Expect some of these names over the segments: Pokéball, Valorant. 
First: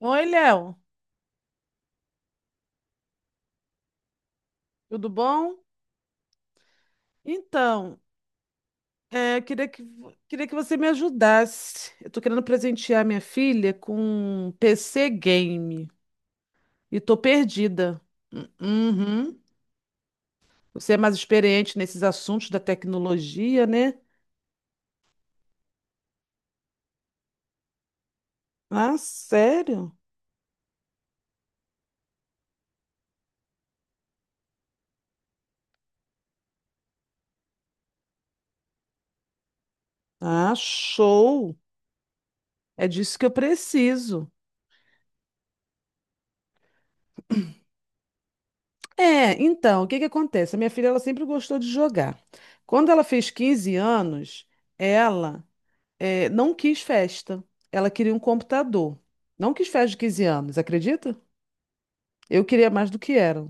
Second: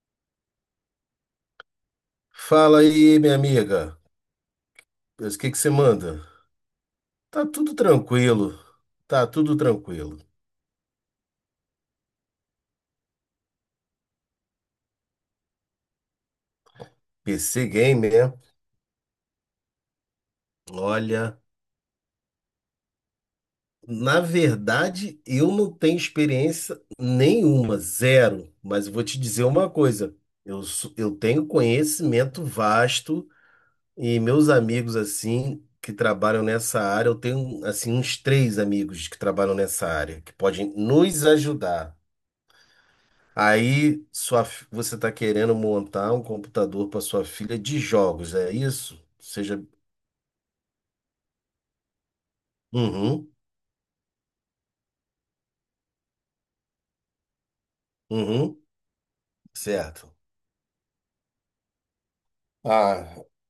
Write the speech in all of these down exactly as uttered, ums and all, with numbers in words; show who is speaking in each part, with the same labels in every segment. Speaker 1: Oi, Léo,
Speaker 2: Fala aí, minha amiga.
Speaker 1: tudo
Speaker 2: O que
Speaker 1: bom?
Speaker 2: que você manda? Tá tudo
Speaker 1: Então,
Speaker 2: tranquilo. Tá
Speaker 1: é, eu
Speaker 2: tudo
Speaker 1: queria que, vo-
Speaker 2: tranquilo.
Speaker 1: queria que você me ajudasse. Eu tô querendo presentear minha filha com um P C game e tô
Speaker 2: P C
Speaker 1: perdida.
Speaker 2: Game, né?
Speaker 1: Hum. Uhum. Você é mais
Speaker 2: Olha,
Speaker 1: experiente nesses assuntos da tecnologia, né?
Speaker 2: na verdade, eu não tenho experiência nenhuma, zero. Mas eu
Speaker 1: Ah,
Speaker 2: vou te dizer uma
Speaker 1: sério?
Speaker 2: coisa. Eu, sou- eu tenho conhecimento vasto e meus amigos, assim, que trabalham nessa área, eu tenho, assim, uns três amigos que trabalham nessa área, que
Speaker 1: Ah,
Speaker 2: podem nos
Speaker 1: show!
Speaker 2: ajudar.
Speaker 1: É disso que eu
Speaker 2: Aí,
Speaker 1: preciso.
Speaker 2: sua, fi- você está querendo montar um computador para sua filha de jogos, é isso?
Speaker 1: É,
Speaker 2: Seja.
Speaker 1: então, o que que acontece? A minha filha, ela sempre gostou de jogar. Quando ela fez
Speaker 2: Uhum,
Speaker 1: quinze anos, ela é, não quis festa. Ela queria um
Speaker 2: uhum,
Speaker 1: computador. Não quis festa de
Speaker 2: certo.
Speaker 1: quinze anos, acredita? Eu queria mais do que
Speaker 2: Ah,
Speaker 1: era.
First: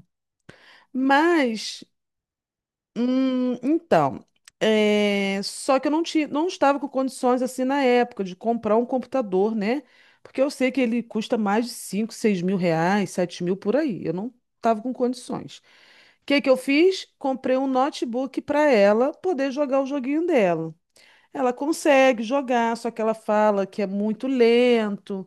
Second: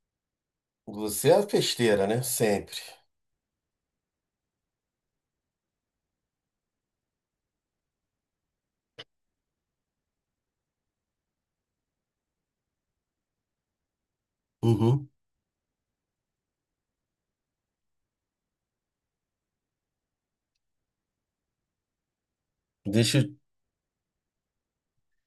Speaker 2: você é a
Speaker 1: Mas,
Speaker 2: festeira, né? Sempre.
Speaker 1: hum, então, é, só que eu não tinha, não estava com condições assim na época de comprar um computador, né? Porque eu sei que ele custa mais de cinco, seis mil reais, sete mil por aí. Eu não estava com
Speaker 2: Uhum.
Speaker 1: condições. O que que eu fiz? Comprei um notebook para ela poder jogar o joguinho dela. Ela consegue jogar, só que ela
Speaker 2: Deixa, eu-
Speaker 1: fala que é muito lento.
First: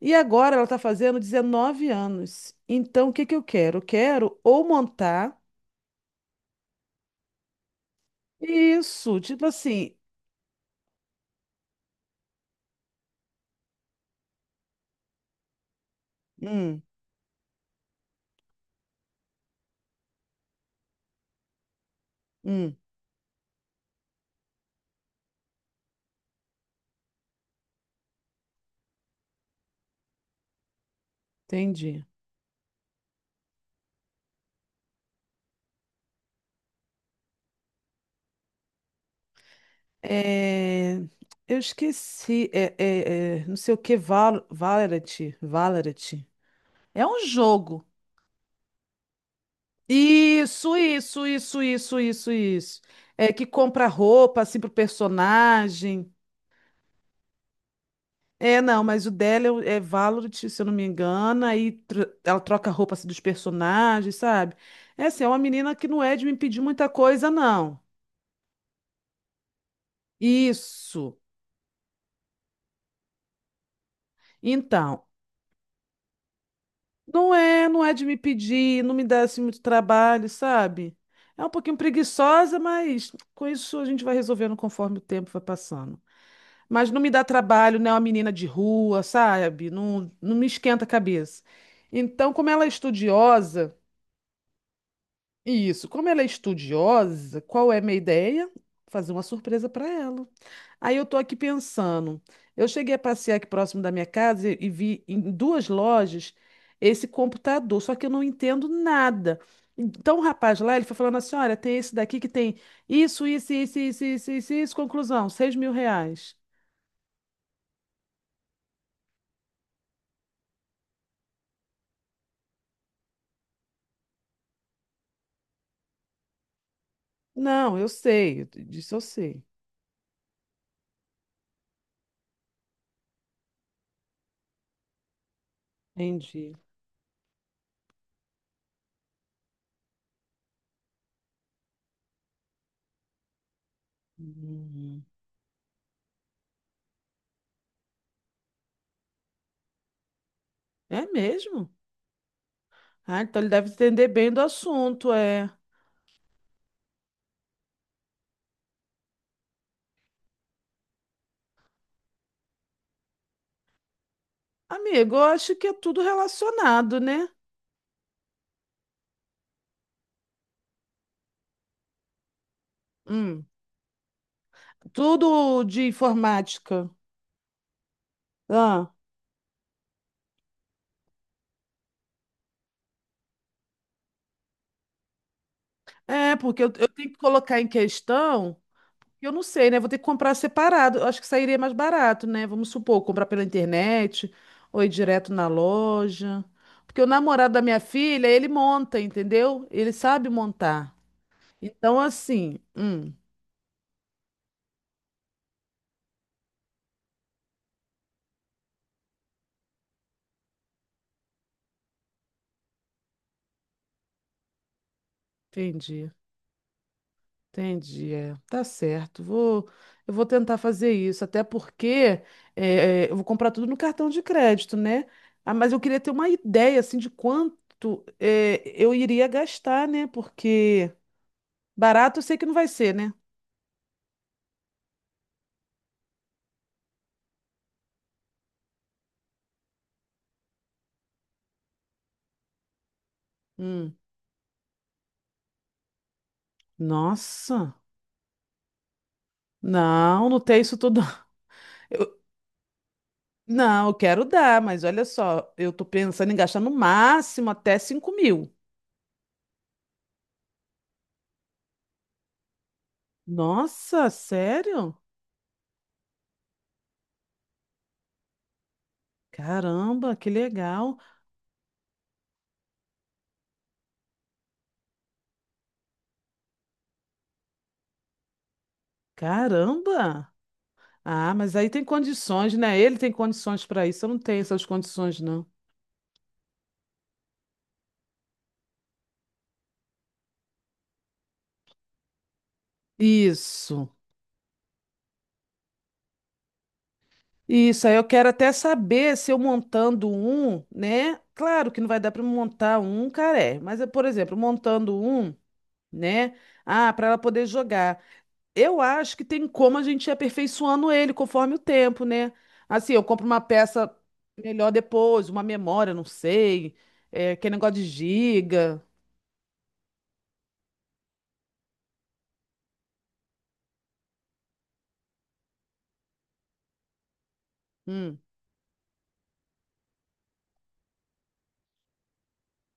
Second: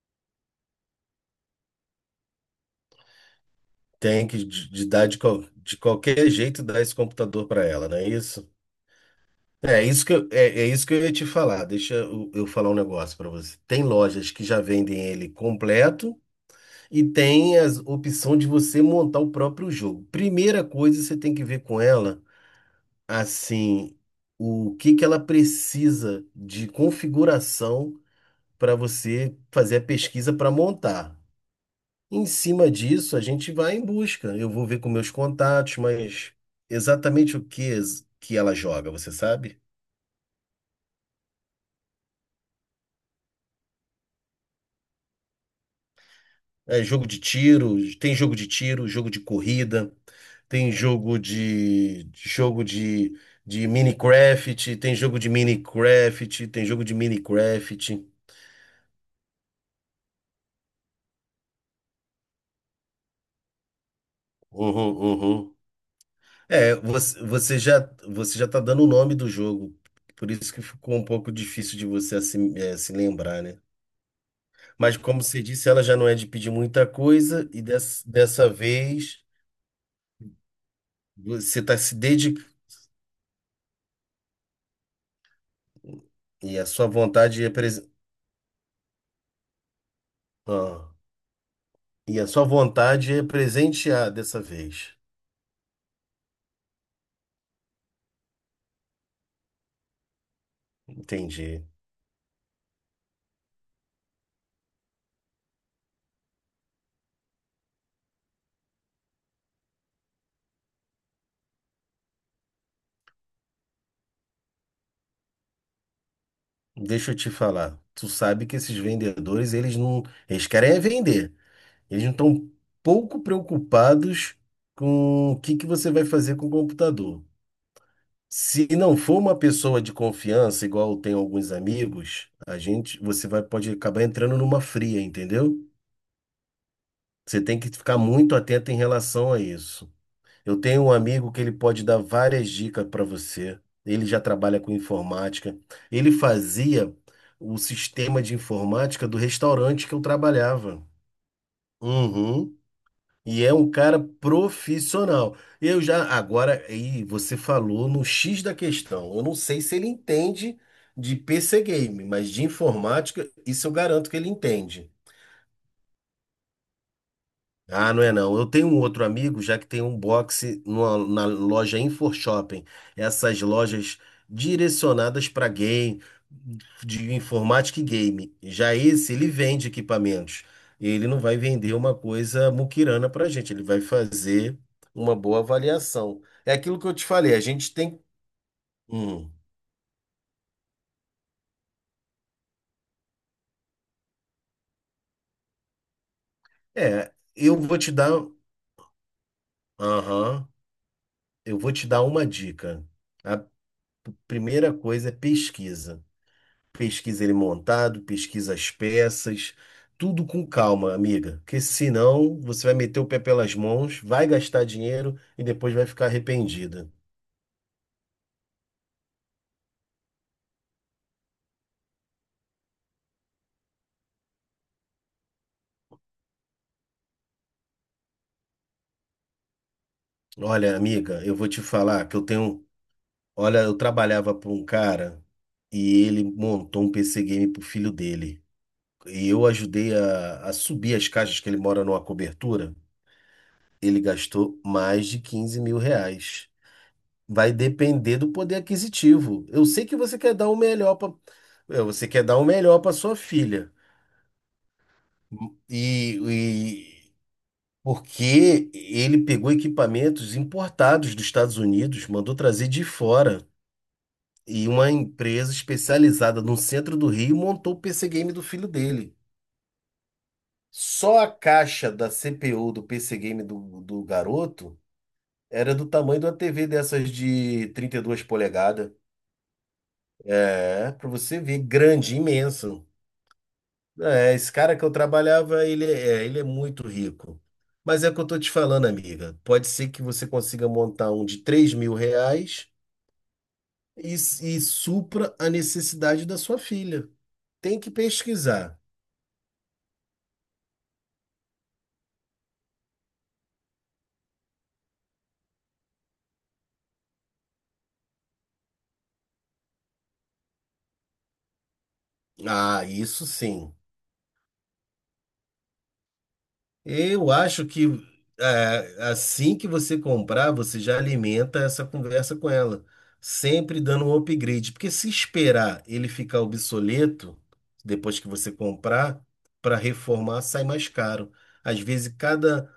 Speaker 1: E agora ela está fazendo dezenove anos. Então, o que que eu quero? Eu
Speaker 2: tem que
Speaker 1: quero ou
Speaker 2: de, de dar de,
Speaker 1: montar
Speaker 2: qual- de qualquer jeito dar esse computador para ela, não é isso?
Speaker 1: isso, tipo
Speaker 2: É
Speaker 1: assim.
Speaker 2: isso que eu, é, é isso que eu ia te falar. Deixa eu, eu falar um negócio para você. Tem lojas que já vendem ele completo.
Speaker 1: Hum.
Speaker 2: E tem a opção de você montar o próprio jogo. Primeira coisa, você tem que ver com ela,
Speaker 1: Hum.
Speaker 2: assim, o que que ela precisa de configuração para você fazer a pesquisa para montar.
Speaker 1: Entendi.
Speaker 2: Em cima disso, a gente vai em busca. Eu vou ver com meus contatos, mas exatamente o que que ela joga, você sabe?
Speaker 1: É, eu esqueci. É, é, é, não sei o que, Val, Valorant. Valorant.
Speaker 2: É
Speaker 1: É
Speaker 2: jogo de
Speaker 1: um
Speaker 2: tiro,
Speaker 1: jogo.
Speaker 2: tem jogo de tiro, jogo de corrida. Tem
Speaker 1: Isso,
Speaker 2: jogo
Speaker 1: isso, isso, isso,
Speaker 2: de, de
Speaker 1: isso,
Speaker 2: jogo
Speaker 1: isso.
Speaker 2: de,
Speaker 1: É que
Speaker 2: de
Speaker 1: compra roupa assim pro
Speaker 2: Minecraft, tem jogo de
Speaker 1: personagem.
Speaker 2: Minecraft, tem jogo de Minecraft.
Speaker 1: É, não, mas o dela é o- é Valorant, se eu não me engano, aí tro- ela troca a roupa assim, dos personagens, sabe?
Speaker 2: Uhum,
Speaker 1: É assim, é uma
Speaker 2: uhum.
Speaker 1: menina que não é de me pedir
Speaker 2: É,
Speaker 1: muita
Speaker 2: você,
Speaker 1: coisa,
Speaker 2: você
Speaker 1: não.
Speaker 2: já você já tá dando o nome do jogo. Por isso que ficou um
Speaker 1: Isso.
Speaker 2: pouco difícil de você assim, eh, se lembrar, né? Mas
Speaker 1: Então,
Speaker 2: como você disse, ela já não é de pedir muita
Speaker 1: não
Speaker 2: coisa e
Speaker 1: é, não é
Speaker 2: dessa,
Speaker 1: de me
Speaker 2: dessa
Speaker 1: pedir, não me dá
Speaker 2: vez
Speaker 1: assim muito trabalho, sabe? É um
Speaker 2: você
Speaker 1: pouquinho
Speaker 2: está se dedicando
Speaker 1: preguiçosa, mas com isso a gente vai resolvendo conforme o tempo vai passando.
Speaker 2: e a sua
Speaker 1: Mas não me dá
Speaker 2: vontade é
Speaker 1: trabalho,
Speaker 2: presen...
Speaker 1: não é uma menina de rua, sabe? Não, não me esquenta a
Speaker 2: ah,
Speaker 1: cabeça.
Speaker 2: e a
Speaker 1: Então,
Speaker 2: sua
Speaker 1: como ela é
Speaker 2: vontade é
Speaker 1: estudiosa.
Speaker 2: presentear dessa vez.
Speaker 1: Isso. Como ela é estudiosa, qual é a minha ideia? Fazer uma surpresa para ela. Aí eu estou aqui
Speaker 2: Entendi.
Speaker 1: pensando. Eu cheguei a passear aqui próximo da minha casa e e vi em duas lojas esse computador, só que eu não entendo nada. Então o rapaz lá, ele foi falando assim: olha, tem esse daqui que tem isso, isso, isso, isso, isso, isso, isso. Conclusão: seis mil reais.
Speaker 2: Deixa eu te falar. Tu sabe que esses vendedores, eles não, eles querem é vender. Eles não estão pouco preocupados com o que que você vai fazer com o computador.
Speaker 1: Não, eu sei.
Speaker 2: Se
Speaker 1: Disso
Speaker 2: não
Speaker 1: eu
Speaker 2: for uma
Speaker 1: sei.
Speaker 2: pessoa de confiança, igual tem alguns amigos, a gente, você vai pode acabar entrando numa fria, entendeu?
Speaker 1: Entendi.
Speaker 2: Você tem que ficar muito atento em relação a isso. Eu tenho um amigo que ele pode dar várias dicas para você. Ele já trabalha com
Speaker 1: Hum.
Speaker 2: informática. Ele fazia o sistema de informática do restaurante que eu trabalhava.
Speaker 1: É mesmo?
Speaker 2: Uhum.
Speaker 1: Ah, então
Speaker 2: E
Speaker 1: ele
Speaker 2: é
Speaker 1: deve
Speaker 2: um cara
Speaker 1: entender bem do assunto,
Speaker 2: profissional.
Speaker 1: é.
Speaker 2: Eu já agora aí você falou no xis da questão. Eu não sei se ele entende de P C game, mas de informática isso eu garanto que ele entende.
Speaker 1: Amigo, eu acho que é tudo relacionado, né?
Speaker 2: Ah, não é não. Eu tenho um outro amigo, já que tem um boxe numa- na loja Info Shopping. Essas
Speaker 1: Hum.
Speaker 2: lojas direcionadas para
Speaker 1: Tudo de
Speaker 2: game,
Speaker 1: informática.
Speaker 2: de informática e game. Já
Speaker 1: Ah,
Speaker 2: esse, ele vende equipamentos. Ele não vai vender uma coisa muquirana para gente. Ele vai fazer uma boa avaliação.
Speaker 1: é,
Speaker 2: É
Speaker 1: porque eu,
Speaker 2: aquilo que
Speaker 1: eu
Speaker 2: eu te
Speaker 1: tenho que
Speaker 2: falei. A
Speaker 1: colocar em
Speaker 2: gente tem.
Speaker 1: questão,
Speaker 2: Hum.
Speaker 1: eu não sei, né? Vou ter que comprar separado. Eu acho que sairia mais barato, né? Vamos supor, comprar pela internet ou ir direto na loja. Porque o
Speaker 2: É,
Speaker 1: namorado
Speaker 2: eu
Speaker 1: da
Speaker 2: vou
Speaker 1: minha
Speaker 2: te dar.
Speaker 1: filha, ele monta, entendeu? Ele sabe
Speaker 2: Aham.
Speaker 1: montar.
Speaker 2: Eu vou te
Speaker 1: Então,
Speaker 2: dar uma
Speaker 1: assim,
Speaker 2: dica.
Speaker 1: hum,
Speaker 2: A primeira coisa é pesquisa. Pesquisa ele montado, pesquisa as peças, tudo com calma, amiga, porque senão você vai meter o pé pelas mãos, vai gastar dinheiro e depois vai ficar
Speaker 1: entendi.
Speaker 2: arrependida.
Speaker 1: Entendi, é. Tá certo. Vou, eu vou tentar fazer isso, até porque é, é, eu vou comprar tudo no cartão de crédito, né? Ah, mas eu queria ter uma ideia assim de quanto é, eu iria gastar, né?
Speaker 2: Olha,
Speaker 1: Porque
Speaker 2: amiga, eu vou te falar que
Speaker 1: barato
Speaker 2: eu
Speaker 1: eu sei que não
Speaker 2: tenho,
Speaker 1: vai ser, né?
Speaker 2: olha, eu trabalhava para um cara e ele montou um P C game pro filho dele. E eu ajudei a, a subir as caixas que ele mora numa cobertura.
Speaker 1: Hum.
Speaker 2: Ele gastou mais de quinze mil reais. Vai
Speaker 1: Nossa,
Speaker 2: depender do poder aquisitivo. Eu sei que você
Speaker 1: não,
Speaker 2: quer
Speaker 1: não
Speaker 2: dar o
Speaker 1: tem isso
Speaker 2: melhor
Speaker 1: tudo.
Speaker 2: para você
Speaker 1: Eu-
Speaker 2: quer dar o melhor para sua filha.
Speaker 1: não, eu quero dar, mas olha só, eu tô
Speaker 2: E,
Speaker 1: pensando em gastar no
Speaker 2: e-
Speaker 1: máximo até cinco mil.
Speaker 2: porque ele pegou equipamentos importados dos Estados Unidos, mandou trazer de fora.
Speaker 1: Nossa,
Speaker 2: E uma
Speaker 1: sério?
Speaker 2: empresa especializada no centro do Rio montou o P C Game do filho dele.
Speaker 1: Caramba, que legal.
Speaker 2: Só a caixa da C P U do P C Game do, do garoto era do tamanho de uma T V dessas de trinta e duas polegadas.
Speaker 1: Caramba!
Speaker 2: É, para
Speaker 1: Ah,
Speaker 2: você
Speaker 1: mas
Speaker 2: ver,
Speaker 1: aí tem
Speaker 2: grande,
Speaker 1: condições,
Speaker 2: imensa.
Speaker 1: né? Ele tem condições para isso. Eu não
Speaker 2: É,
Speaker 1: tenho
Speaker 2: esse
Speaker 1: essas
Speaker 2: cara que eu
Speaker 1: condições, não.
Speaker 2: trabalhava, ele é, é, ele é muito rico. Mas é o que eu tô te falando, amiga. Pode ser que você consiga montar um de três mil reais
Speaker 1: Isso.
Speaker 2: e, e supra a necessidade da sua filha. Tem
Speaker 1: Isso.
Speaker 2: que
Speaker 1: Aí eu quero até
Speaker 2: pesquisar.
Speaker 1: saber se eu montando um, né? Claro que não vai dar para montar um caré, mas, eh, por exemplo, montando um, né? Ah, para ela poder jogar. Eu acho que tem como a gente ir aperfeiçoando ele conforme o tempo, né?
Speaker 2: Ah,
Speaker 1: Assim, eu compro
Speaker 2: isso
Speaker 1: uma
Speaker 2: sim.
Speaker 1: peça melhor depois, uma memória, não sei.
Speaker 2: Eu
Speaker 1: É, aquele
Speaker 2: acho
Speaker 1: negócio de
Speaker 2: que
Speaker 1: giga.
Speaker 2: é, assim que você comprar, você já alimenta essa conversa com ela, sempre dando um upgrade, porque se esperar ele ficar obsoleto
Speaker 1: Hum.
Speaker 2: depois que você comprar, para reformar sai mais caro. Às vezes cada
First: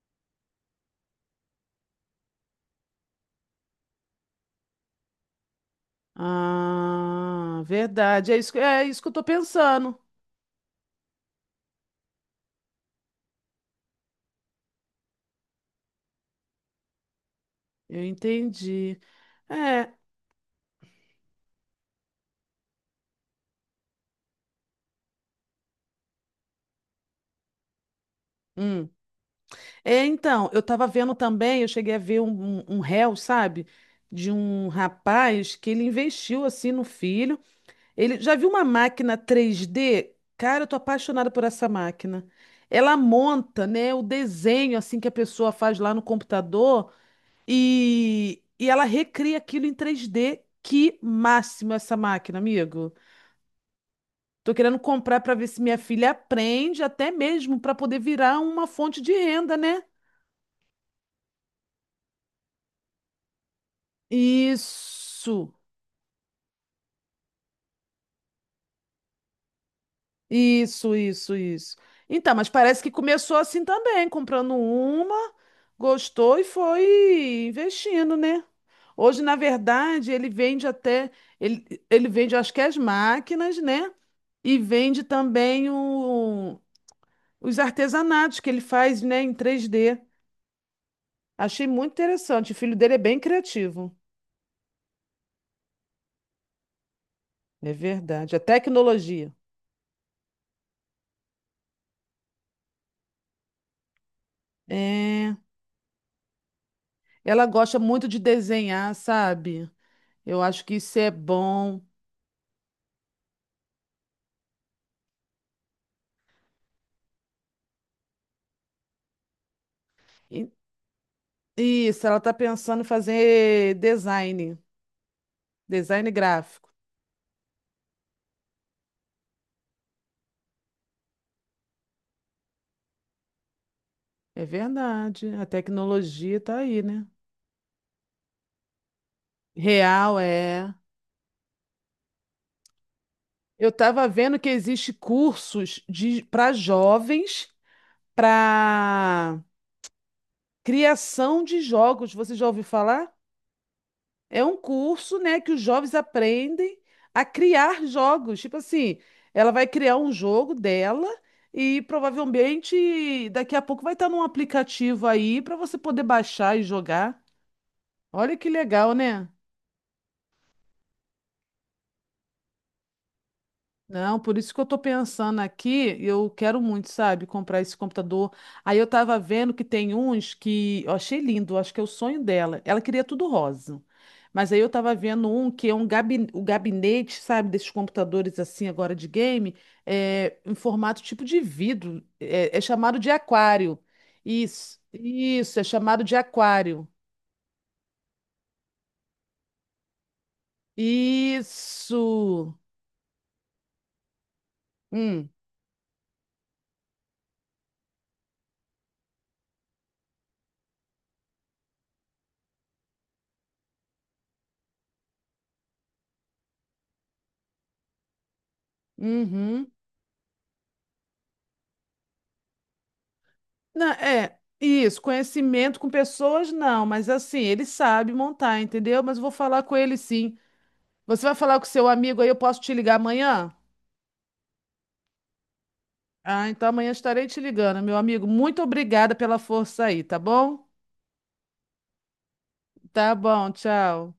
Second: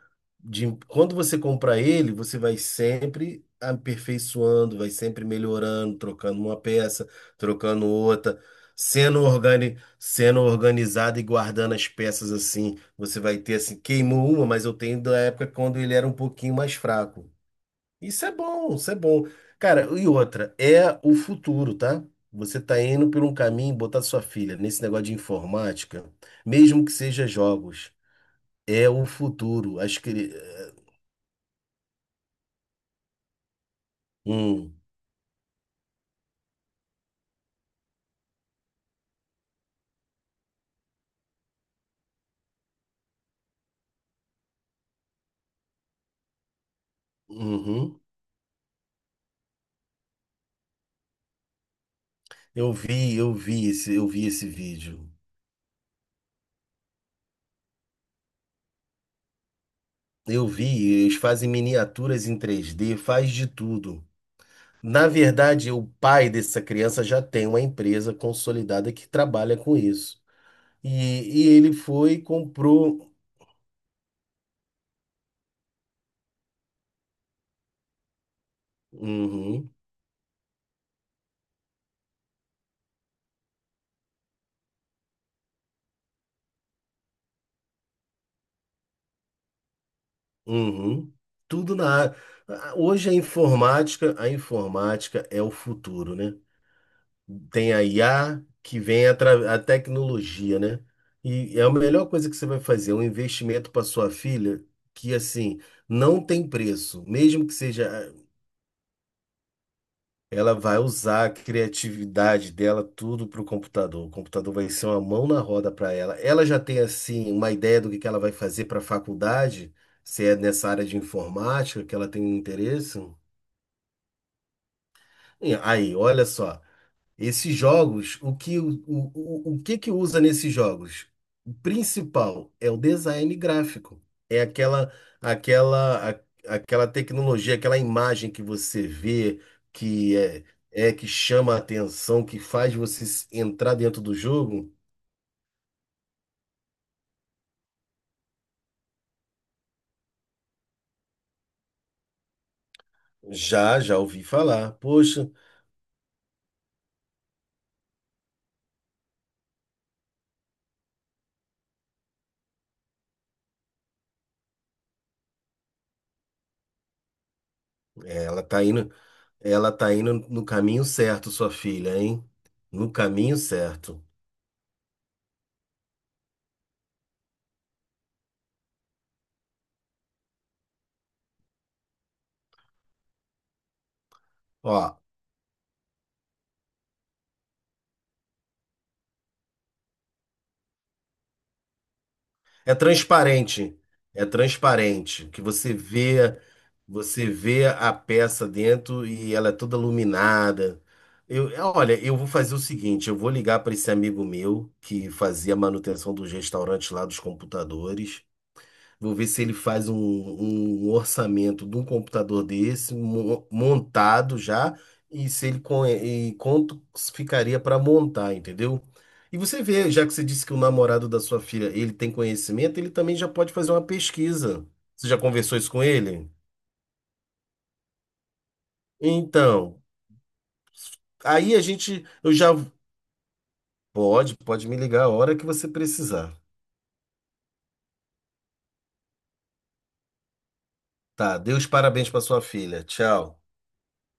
Speaker 2: de- quando você comprar ele, você vai sempre aperfeiçoando, vai sempre melhorando, trocando uma peça,
Speaker 1: Ah,
Speaker 2: trocando
Speaker 1: verdade. É
Speaker 2: outra,
Speaker 1: isso, que- é isso que eu
Speaker 2: sendo
Speaker 1: tô
Speaker 2: organi-
Speaker 1: pensando.
Speaker 2: sendo organizado e guardando as peças assim. Você vai ter assim, queimou uma, mas eu tenho da época quando ele era um pouquinho mais fraco.
Speaker 1: Eu
Speaker 2: Isso é bom, isso é
Speaker 1: entendi.
Speaker 2: bom. Cara,
Speaker 1: É.
Speaker 2: e outra, é o futuro, tá? Você tá indo por um caminho, botar sua filha nesse negócio de informática, mesmo que seja jogos,
Speaker 1: Hum.
Speaker 2: é o futuro. Acho
Speaker 1: É,
Speaker 2: que.
Speaker 1: então, eu tava vendo também, eu cheguei a ver um, um, um réu, sabe? De um
Speaker 2: Hum.
Speaker 1: rapaz que ele investiu assim no filho. Ele já viu uma máquina três d. Cara, eu tô apaixonada por essa máquina. Ela monta, né, o desenho assim que a pessoa faz lá no computador
Speaker 2: Uhum.
Speaker 1: e, e ela recria aquilo em três d. Que máximo essa máquina,
Speaker 2: Eu
Speaker 1: amigo.
Speaker 2: vi, eu vi esse, eu vi esse
Speaker 1: Tô querendo
Speaker 2: vídeo.
Speaker 1: comprar para ver se minha filha aprende, até mesmo para poder virar uma fonte de renda, né?
Speaker 2: Eu vi, eles fazem miniaturas em três dê. Faz de tudo. Na
Speaker 1: Isso,
Speaker 2: verdade, o pai dessa criança já tem uma empresa consolidada que trabalha com isso. E,
Speaker 1: isso, isso,
Speaker 2: e ele
Speaker 1: isso.
Speaker 2: foi e
Speaker 1: Então, mas parece que
Speaker 2: comprou.
Speaker 1: começou assim também, comprando uma, gostou e foi investindo, né? Hoje, na
Speaker 2: Uhum,
Speaker 1: verdade, ele vende até, ele, ele vende, acho que as máquinas, né? E vende também o- os artesanatos que ele faz, né, em três dê.
Speaker 2: uhum.
Speaker 1: Achei
Speaker 2: Tudo na
Speaker 1: muito
Speaker 2: área.
Speaker 1: interessante. O
Speaker 2: Ah,
Speaker 1: filho dele é
Speaker 2: hoje a
Speaker 1: bem criativo.
Speaker 2: informática, a informática é o futuro, né?
Speaker 1: É
Speaker 2: Tem a
Speaker 1: verdade. A
Speaker 2: I A que vem
Speaker 1: tecnologia.
Speaker 2: atra- a tecnologia, né? E é a melhor coisa que você vai fazer, um investimento para sua filha que
Speaker 1: É,
Speaker 2: assim não tem preço,
Speaker 1: ela
Speaker 2: mesmo que
Speaker 1: gosta muito
Speaker 2: seja.
Speaker 1: de desenhar, sabe? Eu
Speaker 2: Ela
Speaker 1: acho que
Speaker 2: vai
Speaker 1: isso é
Speaker 2: usar a
Speaker 1: bom.
Speaker 2: criatividade dela tudo para o computador. O computador vai ser uma mão na roda para ela. Ela já tem assim uma ideia do que que ela vai fazer para a faculdade, se é
Speaker 1: E-
Speaker 2: nessa área de informática que
Speaker 1: Isso,
Speaker 2: ela
Speaker 1: ela está
Speaker 2: tem
Speaker 1: pensando em
Speaker 2: interesse.
Speaker 1: fazer design,
Speaker 2: E aí,
Speaker 1: design
Speaker 2: olha só.
Speaker 1: gráfico.
Speaker 2: Esses jogos, o que, o, o, o que que usa nesses jogos? O principal é o design gráfico. É
Speaker 1: É
Speaker 2: aquela,
Speaker 1: verdade. A
Speaker 2: aquela, a-
Speaker 1: tecnologia está aí,
Speaker 2: aquela
Speaker 1: né?
Speaker 2: tecnologia, aquela imagem que você vê, que
Speaker 1: Real,
Speaker 2: é,
Speaker 1: é.
Speaker 2: é que chama a atenção, que faz você s-
Speaker 1: Eu
Speaker 2: entrar dentro
Speaker 1: estava
Speaker 2: do
Speaker 1: vendo que
Speaker 2: jogo.
Speaker 1: existe cursos de para jovens para criação de jogos. Você já ouviu falar?
Speaker 2: Já, já ouvi
Speaker 1: É um
Speaker 2: falar.
Speaker 1: curso,
Speaker 2: Poxa,
Speaker 1: né, que os jovens aprendem a criar jogos. Tipo assim, ela vai criar um jogo dela e provavelmente daqui a pouco vai estar num aplicativo aí para você poder baixar e jogar. Olha
Speaker 2: ela
Speaker 1: que
Speaker 2: tá
Speaker 1: legal,
Speaker 2: indo,
Speaker 1: né?
Speaker 2: ela tá indo no caminho certo, sua filha, hein? No caminho certo.
Speaker 1: Não, por isso que eu tô pensando aqui, eu quero muito, sabe, comprar esse computador. Aí eu tava vendo que tem uns que eu achei lindo, acho que é o sonho dela. Ela queria tudo rosa. Mas aí eu tava
Speaker 2: Ó,
Speaker 1: vendo um que é um gabi- o gabinete, sabe, desses computadores assim agora de game, é, em formato tipo de vidro, é, é
Speaker 2: é
Speaker 1: chamado de aquário.
Speaker 2: transparente. É
Speaker 1: Isso,
Speaker 2: transparente. Que
Speaker 1: isso, é
Speaker 2: você
Speaker 1: chamado de
Speaker 2: vê,
Speaker 1: aquário.
Speaker 2: você vê a peça dentro e ela é toda iluminada. Eu, olha, eu vou fazer
Speaker 1: Isso.
Speaker 2: o seguinte, eu vou ligar para esse amigo meu que
Speaker 1: Hum.
Speaker 2: fazia manutenção dos restaurantes lá dos computadores. Vou ver se ele faz um, um um orçamento de um computador desse, mo- montado já, e se ele con- e quanto ficaria para montar, entendeu? E você
Speaker 1: Uhum.
Speaker 2: vê, já que você disse que o namorado da sua filha, ele tem conhecimento, ele também já pode fazer uma
Speaker 1: Não, é,
Speaker 2: pesquisa.
Speaker 1: isso,
Speaker 2: Você já conversou isso
Speaker 1: conhecimento
Speaker 2: com
Speaker 1: com
Speaker 2: ele?
Speaker 1: pessoas, não, mas assim, ele sabe montar, entendeu? Mas eu vou falar com
Speaker 2: Então,
Speaker 1: ele sim. Você vai
Speaker 2: aí
Speaker 1: falar
Speaker 2: a
Speaker 1: com seu
Speaker 2: gente,
Speaker 1: amigo aí,
Speaker 2: eu
Speaker 1: eu
Speaker 2: já
Speaker 1: posso te ligar amanhã?
Speaker 2: pode, pode me ligar a hora que você precisar.
Speaker 1: Ah, então amanhã estarei te ligando, meu amigo. Muito obrigada pela força aí, tá bom?
Speaker 2: Tá, dê os parabéns para sua filha.
Speaker 1: Tá
Speaker 2: Tchau.
Speaker 1: bom, tchau.